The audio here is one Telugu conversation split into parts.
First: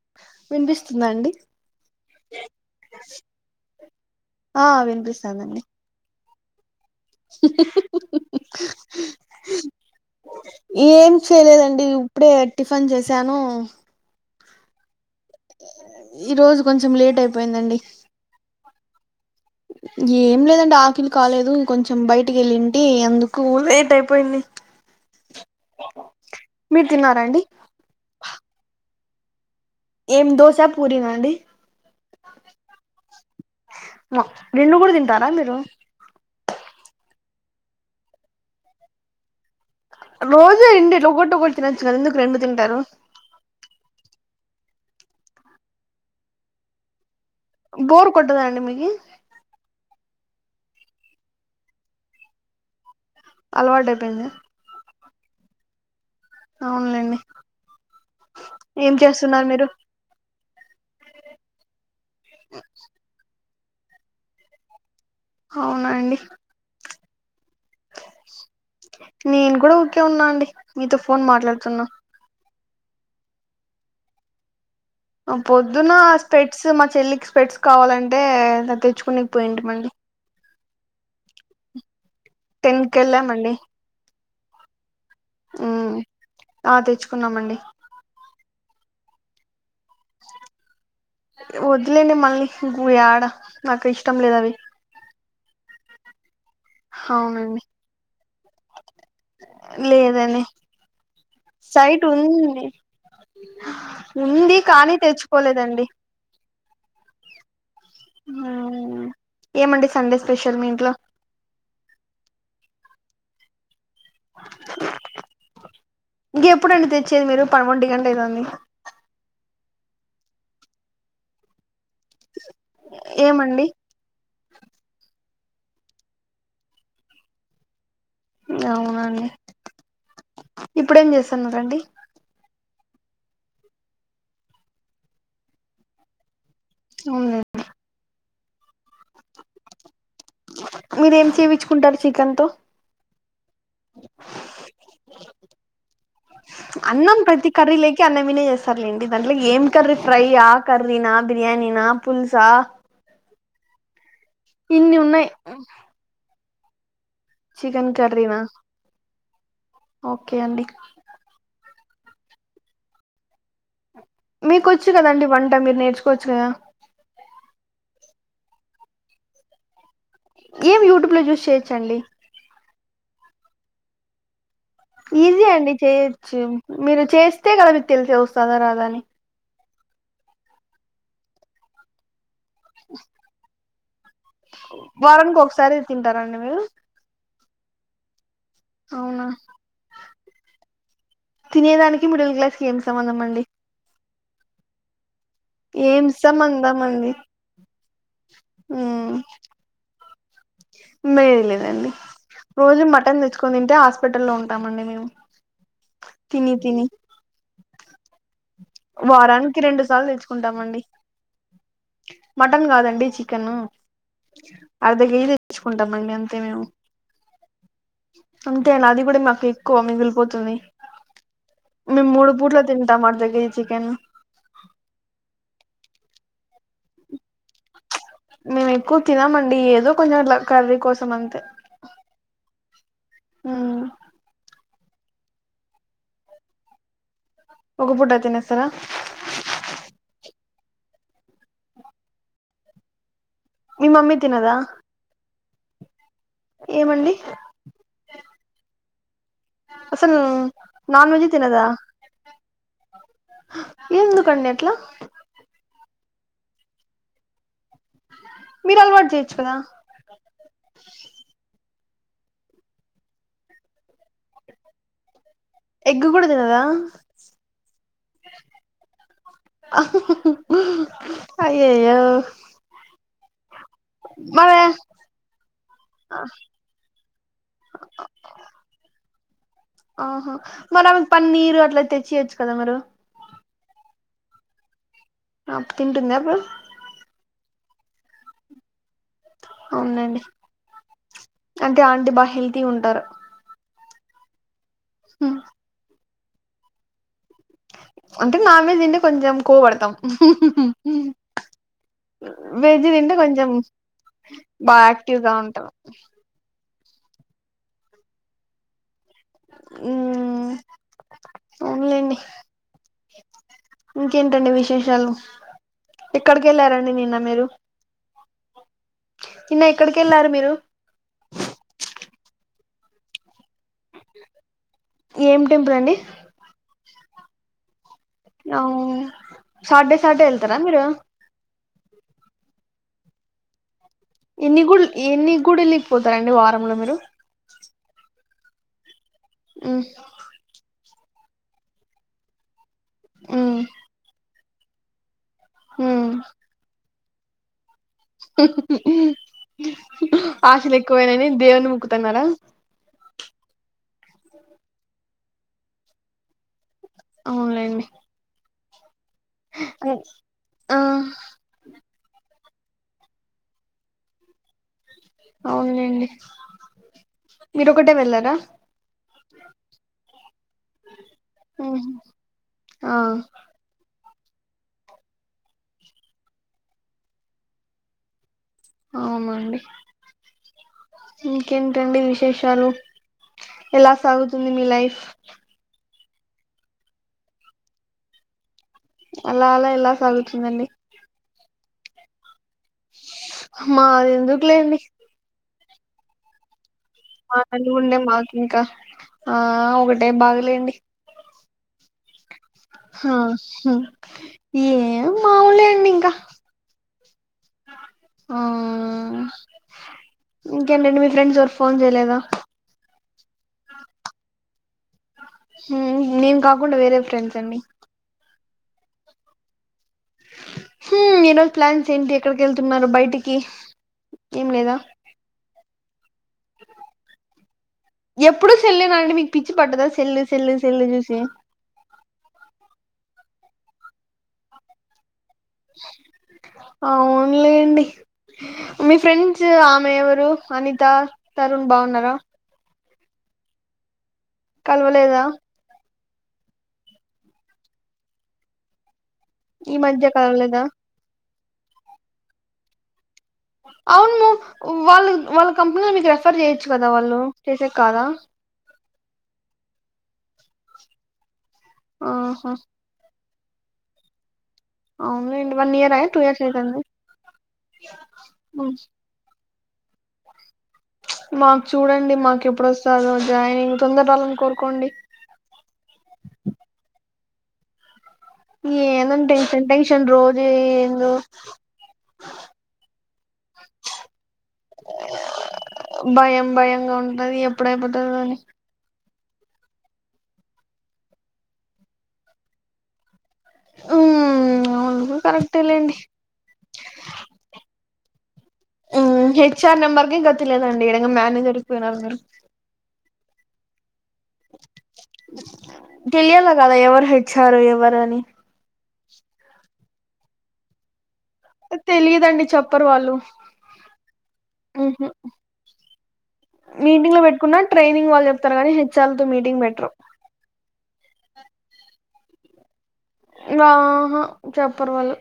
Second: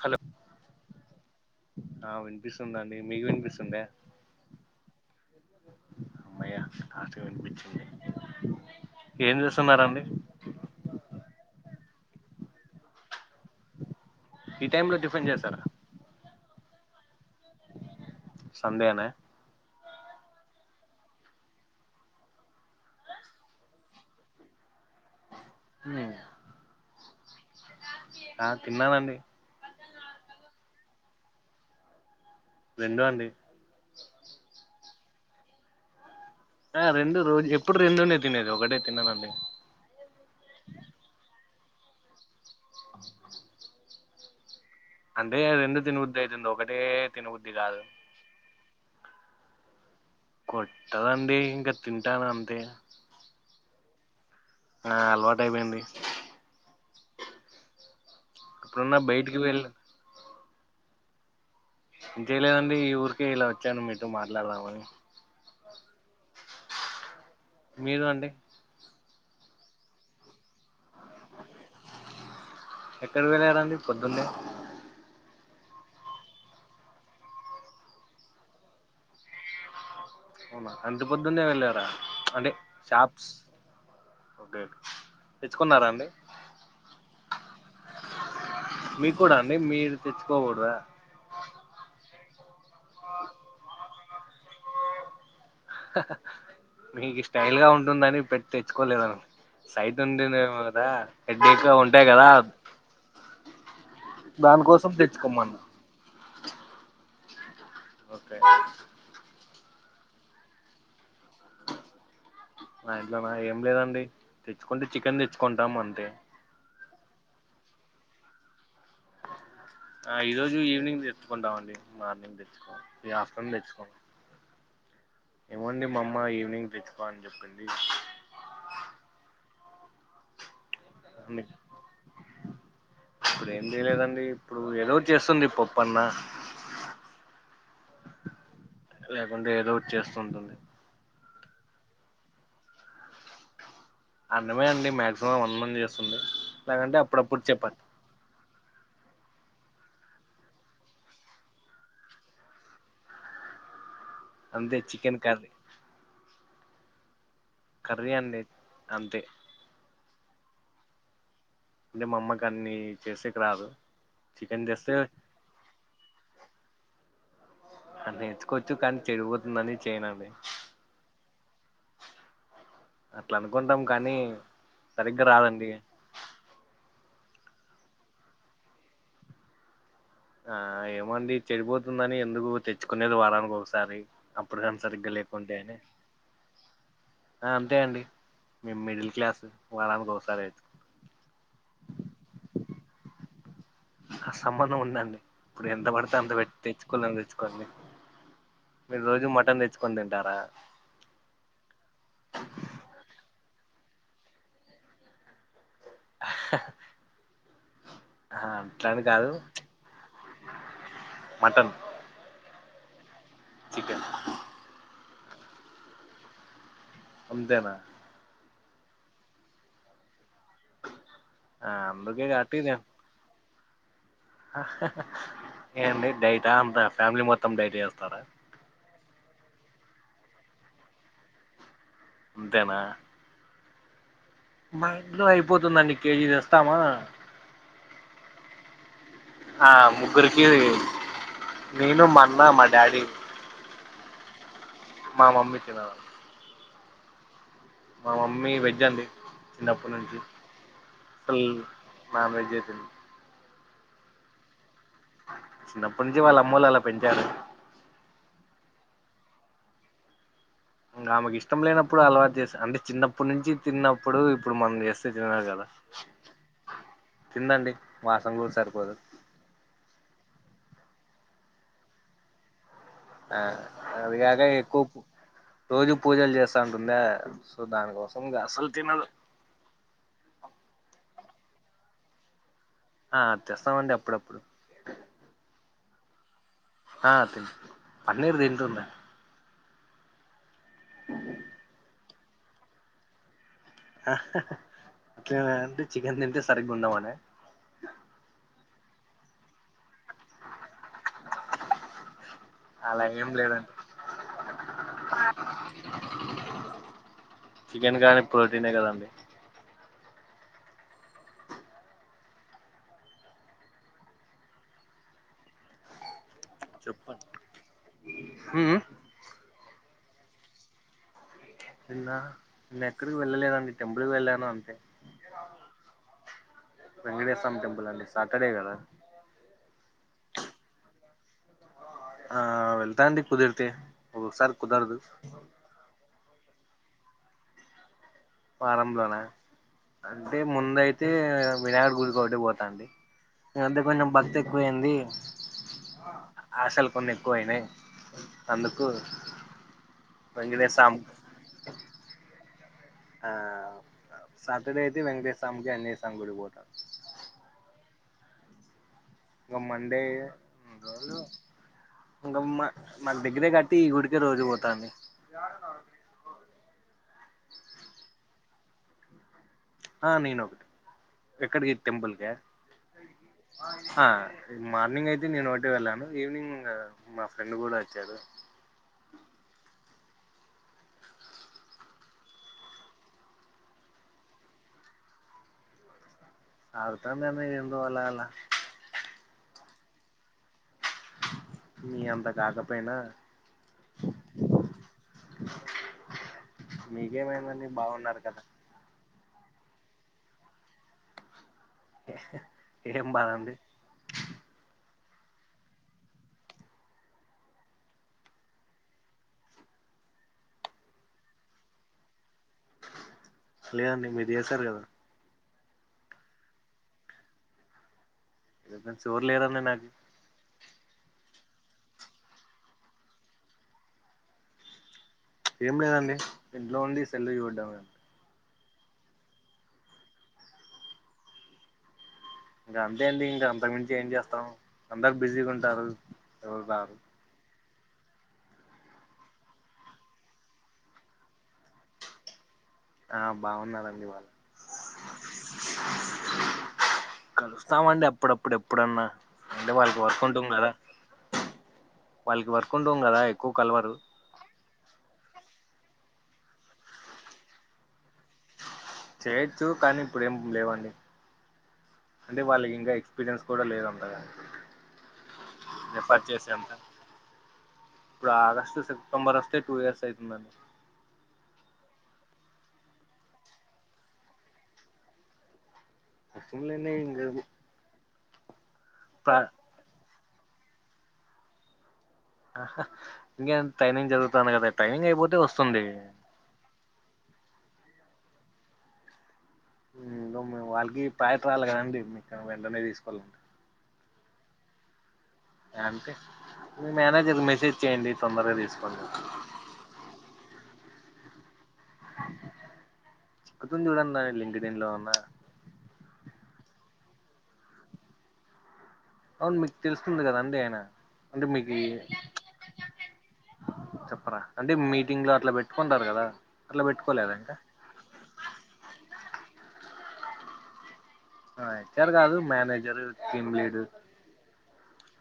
హలో వినిపిస్తుందా అండి ఆ వినిపిస్తుంది అండి మీకు వినిపిస్తుంధ్యా ఆ వినిపిస్తాందండి అమ్మయ్య లాస్ట్ కు వినిపించింది ఏం చేస్తున్నారండి ఏం చేయలేదండి ఉప్పుడే టిఫన్ చేసాను ఈ టైమ్ లో టిఫెన్ చేశారా ఈ రోజు కొంచెం లేట్ అయిపోయిందండి సండే అన్య ఏం లేదండి ఆఖలి కాలేదు కొంచెం బయటికి ఏలీన్ టి అందుకు లేట్ అయిపోయింది ఉ మీరు తిన్నారా అండి ఆ తిన్నానండి ఏం దోశ పూరీనా అండి రెండూ అండి మా రెండు గూడా తింటారా మీరు ఆ రెండు రోజు ఎప్పుడు రెండునే తినేది ఒకటే తిననండి రోజు రెండి ఎట్లా ఒకొటి ఒకటి తినచ్చు కదా ఎందుకు రెండు తింటారు అంటే రెండు తినబుద్ది అయితుంది ఒకటే తినబుద్ది కాదు కొట్టద అండి మీకి కొట్టదండి ఇంకా తింటాను అంతే అలవాటయిపోయిందిగ ఆ అలవాటయిపోయింది అవునులేండి ఏం ఇప్పుడున్న బయటికి చేస్తున్నారు వెళ్ళ మీరు ఇంకేం లేదండి ఈ ఊరికే ఇలా వచ్చాను మీతో మాట్లాడదామని అవునా అండి మీరు అండి నేను కూడ ఊకే ఉన్నా అండి మీతో ఫోన్ మాట్లాడుతున్నా ఎక్కడ వెళ్ళారండి పొద్దున్నే పొద్దున స్పెడ్స్ మా చెల్లికి స్పేడ్స్ కావాలంటే తెచ్చుకునేకి పోయింటిమండి అవునా అంత పొద్దున్నే వెళ్ళారా అంటే టెన్ షాప్స్ కెళ్ళామండి తెచ్చుకున్నారా మ్మ్ అండి ఆ తెచ్చుకున్నామండి మీ క్కుడా అండి మీరు తెచ్చుకోగూడదా వద్దులెండి మళ్ళీ గుయాడ నాకు ఇష్టం లేదు అవి మీకి స్టైల్ అవునండి గ ఉంటుందని పెట్ తెచ్చుకోలేదను సైట్ లేదండి ఉంటుందేమో కదా హెడ్డెక్ గ సైట్ ఉంటది కదా ఉంది ఉంది దానికోసం కానీ తెచ్చుకోమన్న తెచ్చుకోలేదండి ఓకే మ్మ్ ఏమండి సండే స్పెషల్ మీ ఇంట్లో మా ఇంట్లోనా ఏం లేదండి తెచ్చుకుంటే చికెన్ తెచ్చుకుంటాం అంతే ఇంగెప్పుడండి తెచ్చేది మీరు పన్ ఒంటిగంట అయితాంది ఆ ఈ రోజు ఈవినింగ్ తెచ్చుకుంటామండి మార్నింగ్ తెచ్చుకోం ఈ ఆఫ్టర్నూన్ ఏమండి దేచ్చుకోం ఏమండి మా అమ్మ ఈవినింగ్ తెచ్చుకో అని చెప్పింది అవునా అండి ఇప్పుడేం అందుకే చేస్తున్నరండి ఇప్పుడు ఏం చేయలేదండి ఇప్పుడు ఏదోకటి చేస్తుంది పప్పన్న అవునా లేకుంటే ఏదోకటి చేస్తుంటుంది మీరేం చేపిచ్చుకుంటారు చికెన్ తో అన్నమే అండి మాక్సిమం అన్నం చేస్తుంది లేదన్టే అప్పుడప్పుడు చపాతి కె అన్నమినే చేస్తారులేండి దాంట్లోకి ఏం కర్రీ ఫ్రై ఆ, కర్రీనా, బిర్యానీ నా, పుల్సా అంతే ఇన్ని చికెన్ ఉన్నాయి కర్రీ చికెన్ కర్రీ కర్రీనా అండి అంతే ఓకే అండి అంటే మా అమ్మ కన్ని చేసేకి రాదు చికెన్ మీకొచ్చు చేస్తే కదండి వంట మీరు నేర్చుకోవచ్చు కదా అ నేర్చుకోవచ్చు కానీ చెడిపోతుందని చేయనండి ఏం యూట్యూబ్లో జూస్ చేయొచ్చండి అట్ల అనుకుంటాం కనీ ఈజీ అండి చేయొచ్చు మీరు చేస్తే కదా మీకు తెలిసే వస్తదా రాదా అని ఆ ఏమో అండి చెడిపోతుందని ఎందుకు తెచ్చుకునేదె వారానికి ఒకసారి అప్పుడు గానీ సరిగ్గా లేకుంటేనే తింటరాండి మీరు ఆ అంతే అండి మేము మిడిల్ అవునా క్లాస్ వారానికి ఒకసారే అయితద్ తినేదానికి మిడిల్ క్లాస్ కి ఏం సంబంధం అండి అ సంబంధం ఉందండి ప్పుడు ఎంత ఏం పడితే అంత పెట్ సంబంధం అండి తెచ్చుకున్నం తెచ్చుకోండి మీరు రోజు మటన్ తెచ్చుకొని తింటారా మేయ లేదండి రోజు మటన్ తెచ్చుకని తింటే హాస్పిటల్లో ఉంటామ అండి మేము తిని తిని ఆ వారానికి రెండు సార్లు తెచ్చుకుంటామండి మటన్ మటన్ కాదండి చికెన్ చికెన్ అర్ధ కేజీ తెచ్చుకుంటామండి అంతే మేము అంతేనా అంతే అండి అది కూడా మాకు ఎక్కువ మిగిలిపోతది ఆ మేము అందుకే మూడు పూట్ల తింటాం అర్ధ కేజీ చికెన్ ఏండీ డైటా అంత ఫ్యామిలీ మొత్తం డైట్ చేస్తారా మేము ఎక్కువ తినమండి ఏదో అట్లా కొంచెం కర్రీ కోసం అంతే అంతేనా మ్ మా ఇంట్లో అయిపోతుందండి కేజీ తెస్తామా ఒక పూట తినేస్తారా ఆ ముగ్గురికి నేను మా అన్న మా డాడీ మీ మమ్మీ తినదా మా మమ్మీ తిన ఏమండి మా మమ్మీ వెజ్ అండి చిన్నప్పటి నుంచి అసలు నాన్ వెజ్ అసలు తినదా నాన్వేజ్ తినదు ఎందుకండి అట్లా చిన్నప్పటి నుంచి వాళ్ళ అమ్మోళ్లు అలా పెంచారు మీరు అలవాటు చేయొచ్చు కదా ఇంకా ఆమెకి ఇష్టం లేనప్పుడు అలవాటూ చేస్తా అంటే చిన్నప్పుడు నుంచి తిన్నప్పుడు ఇప్పుడు మనం చేస్తే తిన్నారు కదా ఎగ్ కూడా తినదా తిందండి మాసంగూరు సరిపోదు అయ్యయ్యో ఆ అది కాక మరి ఎక్కువ రోజు పూజలు చేస్తా ఉంటుందా సో దానికోసం అస్సలు తినదు ఆహా మరి ఆమెకి పన్నీరు అట్లా తెచ్చియొచ్చు కదా మీరు ఆ తెస్తాం అండి అప్పుడప్పుడు అప్పుడు తింటుంది అప్పుడు ఆ తింటుంది పన్నీరు తింటుంది అవునండి అంటే ఆంటీ బా హెల్తీ ఉంటారు అంటే అట్లేనా చికెన్ తింటే సరిగ్గా ఉండం అన అంటే నాన్ వెజ్ తింటే కొంచెం కొవ్వు పడతాం వెజ్ అలా తింటే ఏం కొంచెం లేదండి బా ఆక్టివ్ గా ఉంటాం చికెన్ కానీ ప్రోటీనే కదండి ఉమ్ కానిలెండీ ఇంకేంటండి విశేషాలు ఎక్కడికి వెళ్ళారండి నిన్న మీరు హ నిన్న ఎక్కడికి వెళ్ళారు మీరు నిన్న నిన్న ఎక్కడికి వెళ్ళలేదండి టెంపుల్ కి వెళ్ళాను అంతే ఏం టెంపుల్ అండి వెంకటేశ స్వామి టెంపుల్ అండి సాటర్డే కదా అవును సాటర్డే సార్డే వెళ్తారా మీరు ఆ వెళ్తా అండి కుదిర్తే ఎన్ని గుళ్ళు ఎన్ని గుడులుకి పోతారండి వారంలో మీరు వారంలోనా ఉ అంటే ముందయితే వినాయడు గుడికి ఒకటి పోతాండి ఈ ఉమ్ మద్య కొంచెం భక్తి ఎక్కువయింది ఉమ్ ఆశలు కొన్ని ఎక్కువ అయినాయి వెంకటేశ ఆశలు స్వామి ఎక్కువైనాని దేవుని మొక్కుతున్నారా ఆ సాటర్డే అయితే వెంకటేశ స్వామికి ఆంజనేయస్వామి గుడి పోతా అవునులేండి ఇంకా మండే ఆ ఇంకా మా మాకు డిగరీ కట్టి ఈ గుడికి రోజు పోతాంది అవునండి మీరు ఒకటే వెళ్ళారా ఆ నేను ఒకటి ఎక్కడికి టెంపుల్క ఆ ఆ మార్నింగ్ అయితే నేను ఒకటి వెళ్ళాను ఈవినింగ్ మా ఫ్రెండ్ కూడా వచ్చారు అవునండి ఇంకేంటండి విశేషాలు ఎలా సాగుతుంది మీ లైఫ్ అర్తంద అన్న ఏందు అల అల అలా అలా ఎలా సాగుతుందండి మీ అంత కాకపోయినా మాది ఎందుకులేండి మీకేమైందండి అనిగుండే బాగున్నారు మాకు కదా ఇంకా ఆ ఒకటే బాగలేండి ఇష్ ఆ ఏం మాములే అండి ఇంకా ఆ ఇంకేంటండి మీ ఫ్రెండ్స్ ఎవరూ ఫోన్ చేయలేదా లేదండి మీరు చేశారు కదా నేను కాకుండా వేరే ఫ్రెండ్స్ అండీ ఫ్రెండ్స్ ఎవరు లేరండి నాకు హ ఈ రోజు ప్లాన్స్ ఏంటి ఎక్కడికి వెళ్తున్నారు బయటికి ఏం లేదా ఏం లేదండి ఇంట్లో ఉండి సెల్ చూడమే ఎప్పుడు సేల్ నా అండి మీకు పిచ్చి పట్టదా సేల్లు సేల్లు చూసి ఇంకా అంతే అండి ఇంకా అంతకు మించి ఏం చేస్తాం అందరు బిజీగా ఉంటారు ఎవరు రారు లేనండి మీ ఫ్రెండ్స్ ఆమె ఎవరు అనిత తరుణ్ బాగున్నారా ఆ బాగున్నారండి వాళ్ళు కలవలేదా కలుస్తామండి అప్పుడప్పుడు ఎప్పుడన్నా అంటే ఈ వాళ్ళకి మధ్య వర్క్ ఉంటాం కలవలేదా కదా వాళ్ళకి వర్క్ ఉంటాం కదా ఎక్కువ కలవరు అవును వాళ్ళ వాళ్ళ కంపెనీలో మీకు రెఫర్ చేయొచ్చు కదా వాళ్ళు చేసేకి కాదా చేయొచ్చు కానీ ఇప్పుడ ఏం లేవండి అంటే ఆహా వాళ్ళకి ఇంకా ఎక్స్పీరియన్స్ కూడా లేదు అంతగా అవునులేండి one year two refer years చేసాం అయితుంది మేం ఇప్పుడు హ్మ్. ఆగస్టు సమ్మర్ అస్తే టూ ఇయర్స్ అవుతుందండి మాకు చూడండి మాకు ఎప్పుడొస్తాదో జాయినింగ్ తొందరాలని కోరుకోండి వస్తుంది లెండి ఇంగు ఏందో టెన్షన్ టెన్షన్ రోజు ఏందో ఇంకే ట్రైనింగ్ జరుగుతోంది కదా ట్రైనింగ్ అయిపోతే వస్తుంది. భయం భయంగా ఉంటంది ఎప్పుడు అయిపోతాదో అని వాళ్ళకి ప్రాయట రావాలి కదండి మీ వెంటనే తీసుకోవాలండి ఉమ్ అవును కరెక్ట్ అంటే మేనేజర్ కి మెసేజ్ చేయండి తొందరగా తీసుకోండి హెచ్ ఆర్ నెంబర్కే గతి లేదండి ఈడ ఇంగా మేనేజర్కి పోయినరు మీరు అదం చూడాలి రా లింక్ నిండా వున్నా తెలియాల్లి కదా ఎవరు హెచ్ ఆర్ ఎవరు అని అవును మీకు తెలుస్తుంది కదా అండి ఆయన అంటే మీకు తెలియదండి చెప్పరు వాళ్ళు చెప్పరా అంటే ఉహు మీటింగ్ లో అట్లా పెట్టుకుంటారు కదా అట్లా మీటింగ్ లో పెట్టుకోలేదా ఇంకా పెట్టుకున్నా ట్రైనింగ్ వాళ్ళు చెప్తారు కానీ హెచ్ఆర్ తో మీటింగ్ పెట్టరు. హెచ్ ఆర్ కాదు మేనేజరు టీమ్ లీడు ఆహా చెప్పరు వాళ్ళు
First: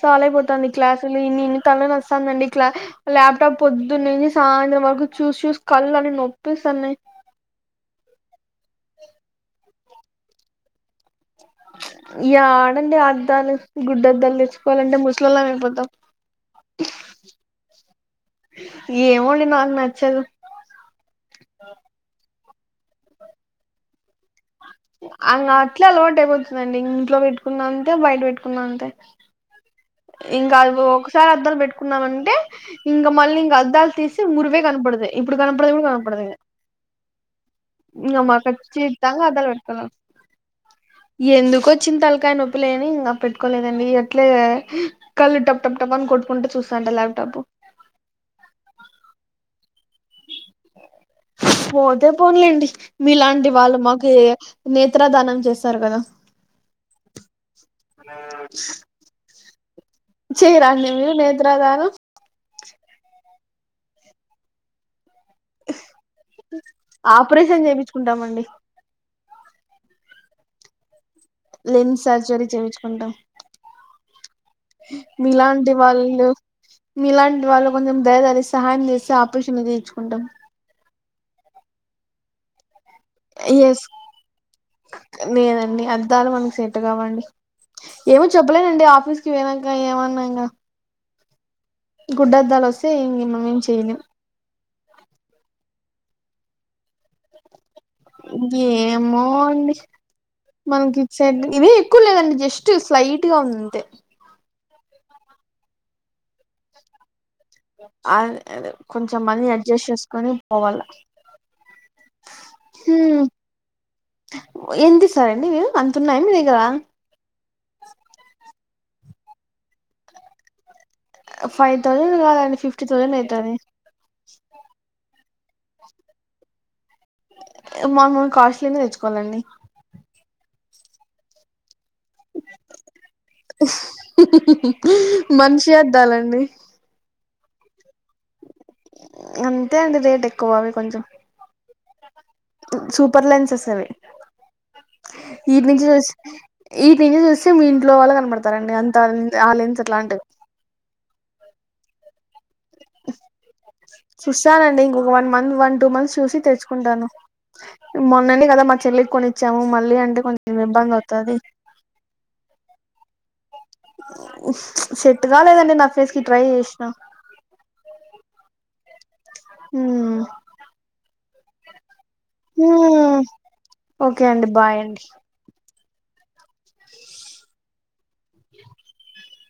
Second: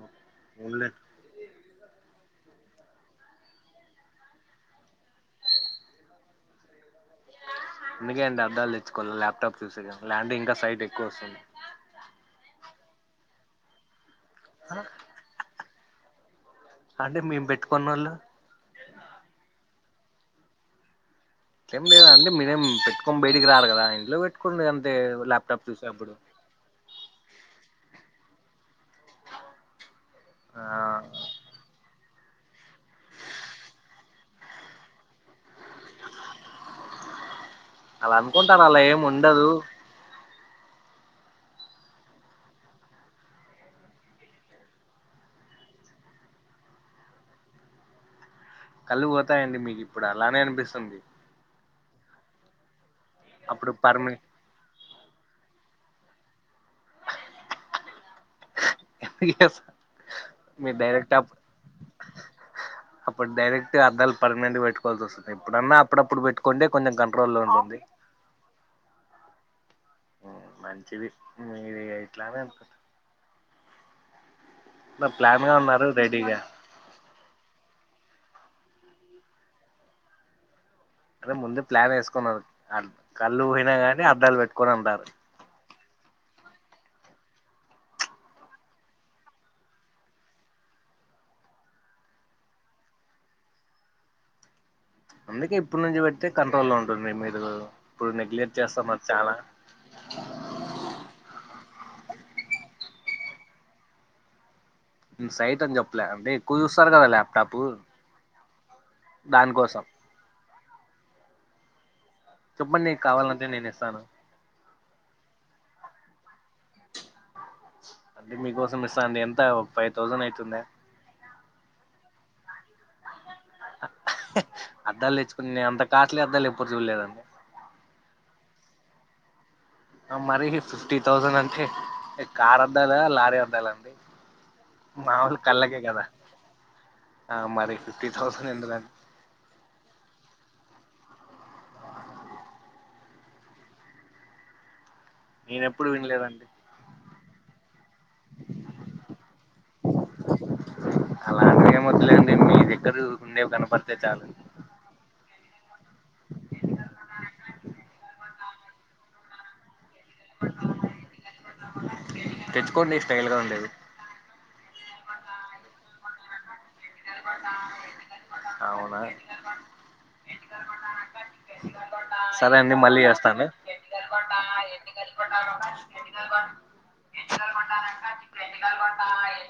చాల అయిపోతుంది అవునులే క్లాసు ఇన్ ఇన్ తల నొస్తోందండి క్లాస్ ల్యాప్టాప్ పొద్దు నుంచి సాయంత్రం వరకు చూసి చూసి కళ్ళని నొప్పి వస్తున్నాయి అందుకే అండి అర్థాలు తెచ్చుకోవాల ల్యాప్టాప్ చూసేకీ లేకుంటే ఇంకా సైట్ ఎక్కువ వస్తుంది. ఇ ఆడండి అద్దాలు గుడ్డద్దాలు తెచ్చుకోవాలంటే ముసలోళం అయిపోతాం అంటే మేము పెట్టుకున్న వాళ్ళు ఏమో అండి నాకు నచ్చదు ఏం లేదా అండి మీరేం పెట్టుకొని బయటికి రారు కదా ఇంట్లో పెట్టుకోండి అంతే ల్యాప్టాప్ చూసే టాప్పుడు అండి ఇంట్లో పెట్టుకున్న అంతే బయట పెట్టుకున్న అంతే ఇంకా ఆ లో ఒకసారి అద్దలు పెట్టు కున్నామ అంటే ఇంకా మళ్ళీ అద్దాలు తీసి మురివే కనపడది ఇప్పుడు కనపడేది కనపడదు ఇంగ అలా అనుకుంటాను అలా ఏం ఖచ్చితంగా ఉండదు. ఎందుకోచ్చినా తలకాయ నొప్పిలే అనీ ఇంకా పెట్టుకోలేదండి ఆట్లే కళ్లు టప్ టప్ టపా అని కొట్కుంట చూస్తాంటా ల్యాప్టాప్ కళ్ళు పోతాయండి మీకు ఇప్పుడు అలానే అనిపిస్తుంది పోతే పోన్లేండి మీలాంటి అప్పుడు వాళ్ళు మాకు పర్మనెంట్ నేత్రదానం చేస్తారు కదా మ [unintelligible] పి ఎస్ ఆ మీ డైరెక్ట మీరు ఆప్ నేత్రదానం అప్పుడు డైరెక్ట్ అద్దాలు పర్మినెంట్ పెట్టు కోవాల్సి వస్తుంది ఎప్పుడన్నా అప్పుడప్పుడు పెట్టుకుంటే కొంచెం కంట్రోల్లో ఉంటుంది. ఉంటామండి మంచిది మీది ఇట్లానే అనుకు ఉంటాం ప్లాన్ గా మీలాంటి ఉన్నారు వాళ్ళు రెడీగా మీ ఇలాంటి వాళ్లు కొంచెం దయదలీచీ సహాయం చేస్తే ఆపరేషన్లు చేయించుకుంటాం అదే ముందు ప్లాన్ వేసుకున్నారు కళ్ళు పోయినా ఎస్ కానీ అద్దాలు పెట్టుకొను అంటారు లేదండి అద్దాలు మనకి సెట్టు కావండి. ఏమో చెప్పలేనండి ఆఫీస్ కి పోయినాక ఏమన్నా ఇక గుడ్డద్దాలు వస్తే ఇంకా ఏం చేయ్యలేం అందుకే ఇప్పుడు నుంచి పెడితే కంట్రోల్లో ఉంటుంది మీరు ఇప్పుడు నెగ్లెక్ట్ చేస్తున్నారు ఏమో చాలా అండి మనకి ఇచ్చేడ్ ఇవి ఎక్కువ లేదండి జస్ట్ స్లైట్ గా ఉంది అంతే ఉమ్ సైట్ అని చెప్పలే అంటే ఎక్కువ చూస్తారు కదా లాప్ అయ్ [inaudible] కొంచెం మనీ దానికోసం అడ్జస్ట్ చేసుకొని పోవాల చెప్పండి కావాలంటే నేను ఇస్తాను ఎంతిస్తారండి మీరు అంతున్నాయా అండి మీ దగ్గర అంటే మీకోసం ఇస్తా అండి ఎంత ఒక ఫైవ్ థౌసన్ ఐతుందా ఫైవ్ థౌజండ్ కాదండి ఫిఫ్టీ థౌజండ్ అయితాది అద్దాలు తెచ్చుకున్నే అంత కాస్ట్లీ అద్దాలు ఎప్పుడూ చూడలేదండి మామూలు కాస్ట్లీనే తెచ్చుకోవాలండి ఆ మరీ ఫిఫ్టీ థౌసన్ అంటే కార్ అద్దాలా లారీ అద్దాలా అండి మాముూలు మనిషి కళ్ళకే కదా అద్దాలండి ఆ మరి ఫిఫ్టీ థౌసన్ ఎందుకని అంతే అండి రేట్ ఎక్కువ అవి కొంచెం సూపర్ లెన్సెస్ అవి నేను ఈటి నుంచి ఎప్పుడు తెచ్ వినలేదండి ఈటి నుంచి చూస్తే మీ ఇంట్లో వాళ్ళ కనపడతారండి అంత అం ఆ లెన్స్ అట్లాంటి అలాంటివి ఏం వదులేండి మీ దగ్గర ఉండేవి కనపడితే చాలు తానండి ఇంకొక one month one two months చూసి తెచ్చుకుంటాను మున్ననే కదా మా చెల్లికి కొనిచ్చాము మళ్ళీ అంటే కొంచెం ఇబ్బంది అవుతాది తెచ్చుకోండి స్టైల్ గా ఉండేది ఉఫ్ సట్టు కాలేదండి నా ఫేస్ కి ట్రై చేసినా అవునా హ్మ్ సరే అండి మళ్ళీ హ్మ్ చేస్తా అండి ల్ కొ ఓకే అండి బాయ్ అండి కటికల్ కొంటాంట క్రెకల్ కొంటా [unintelligible]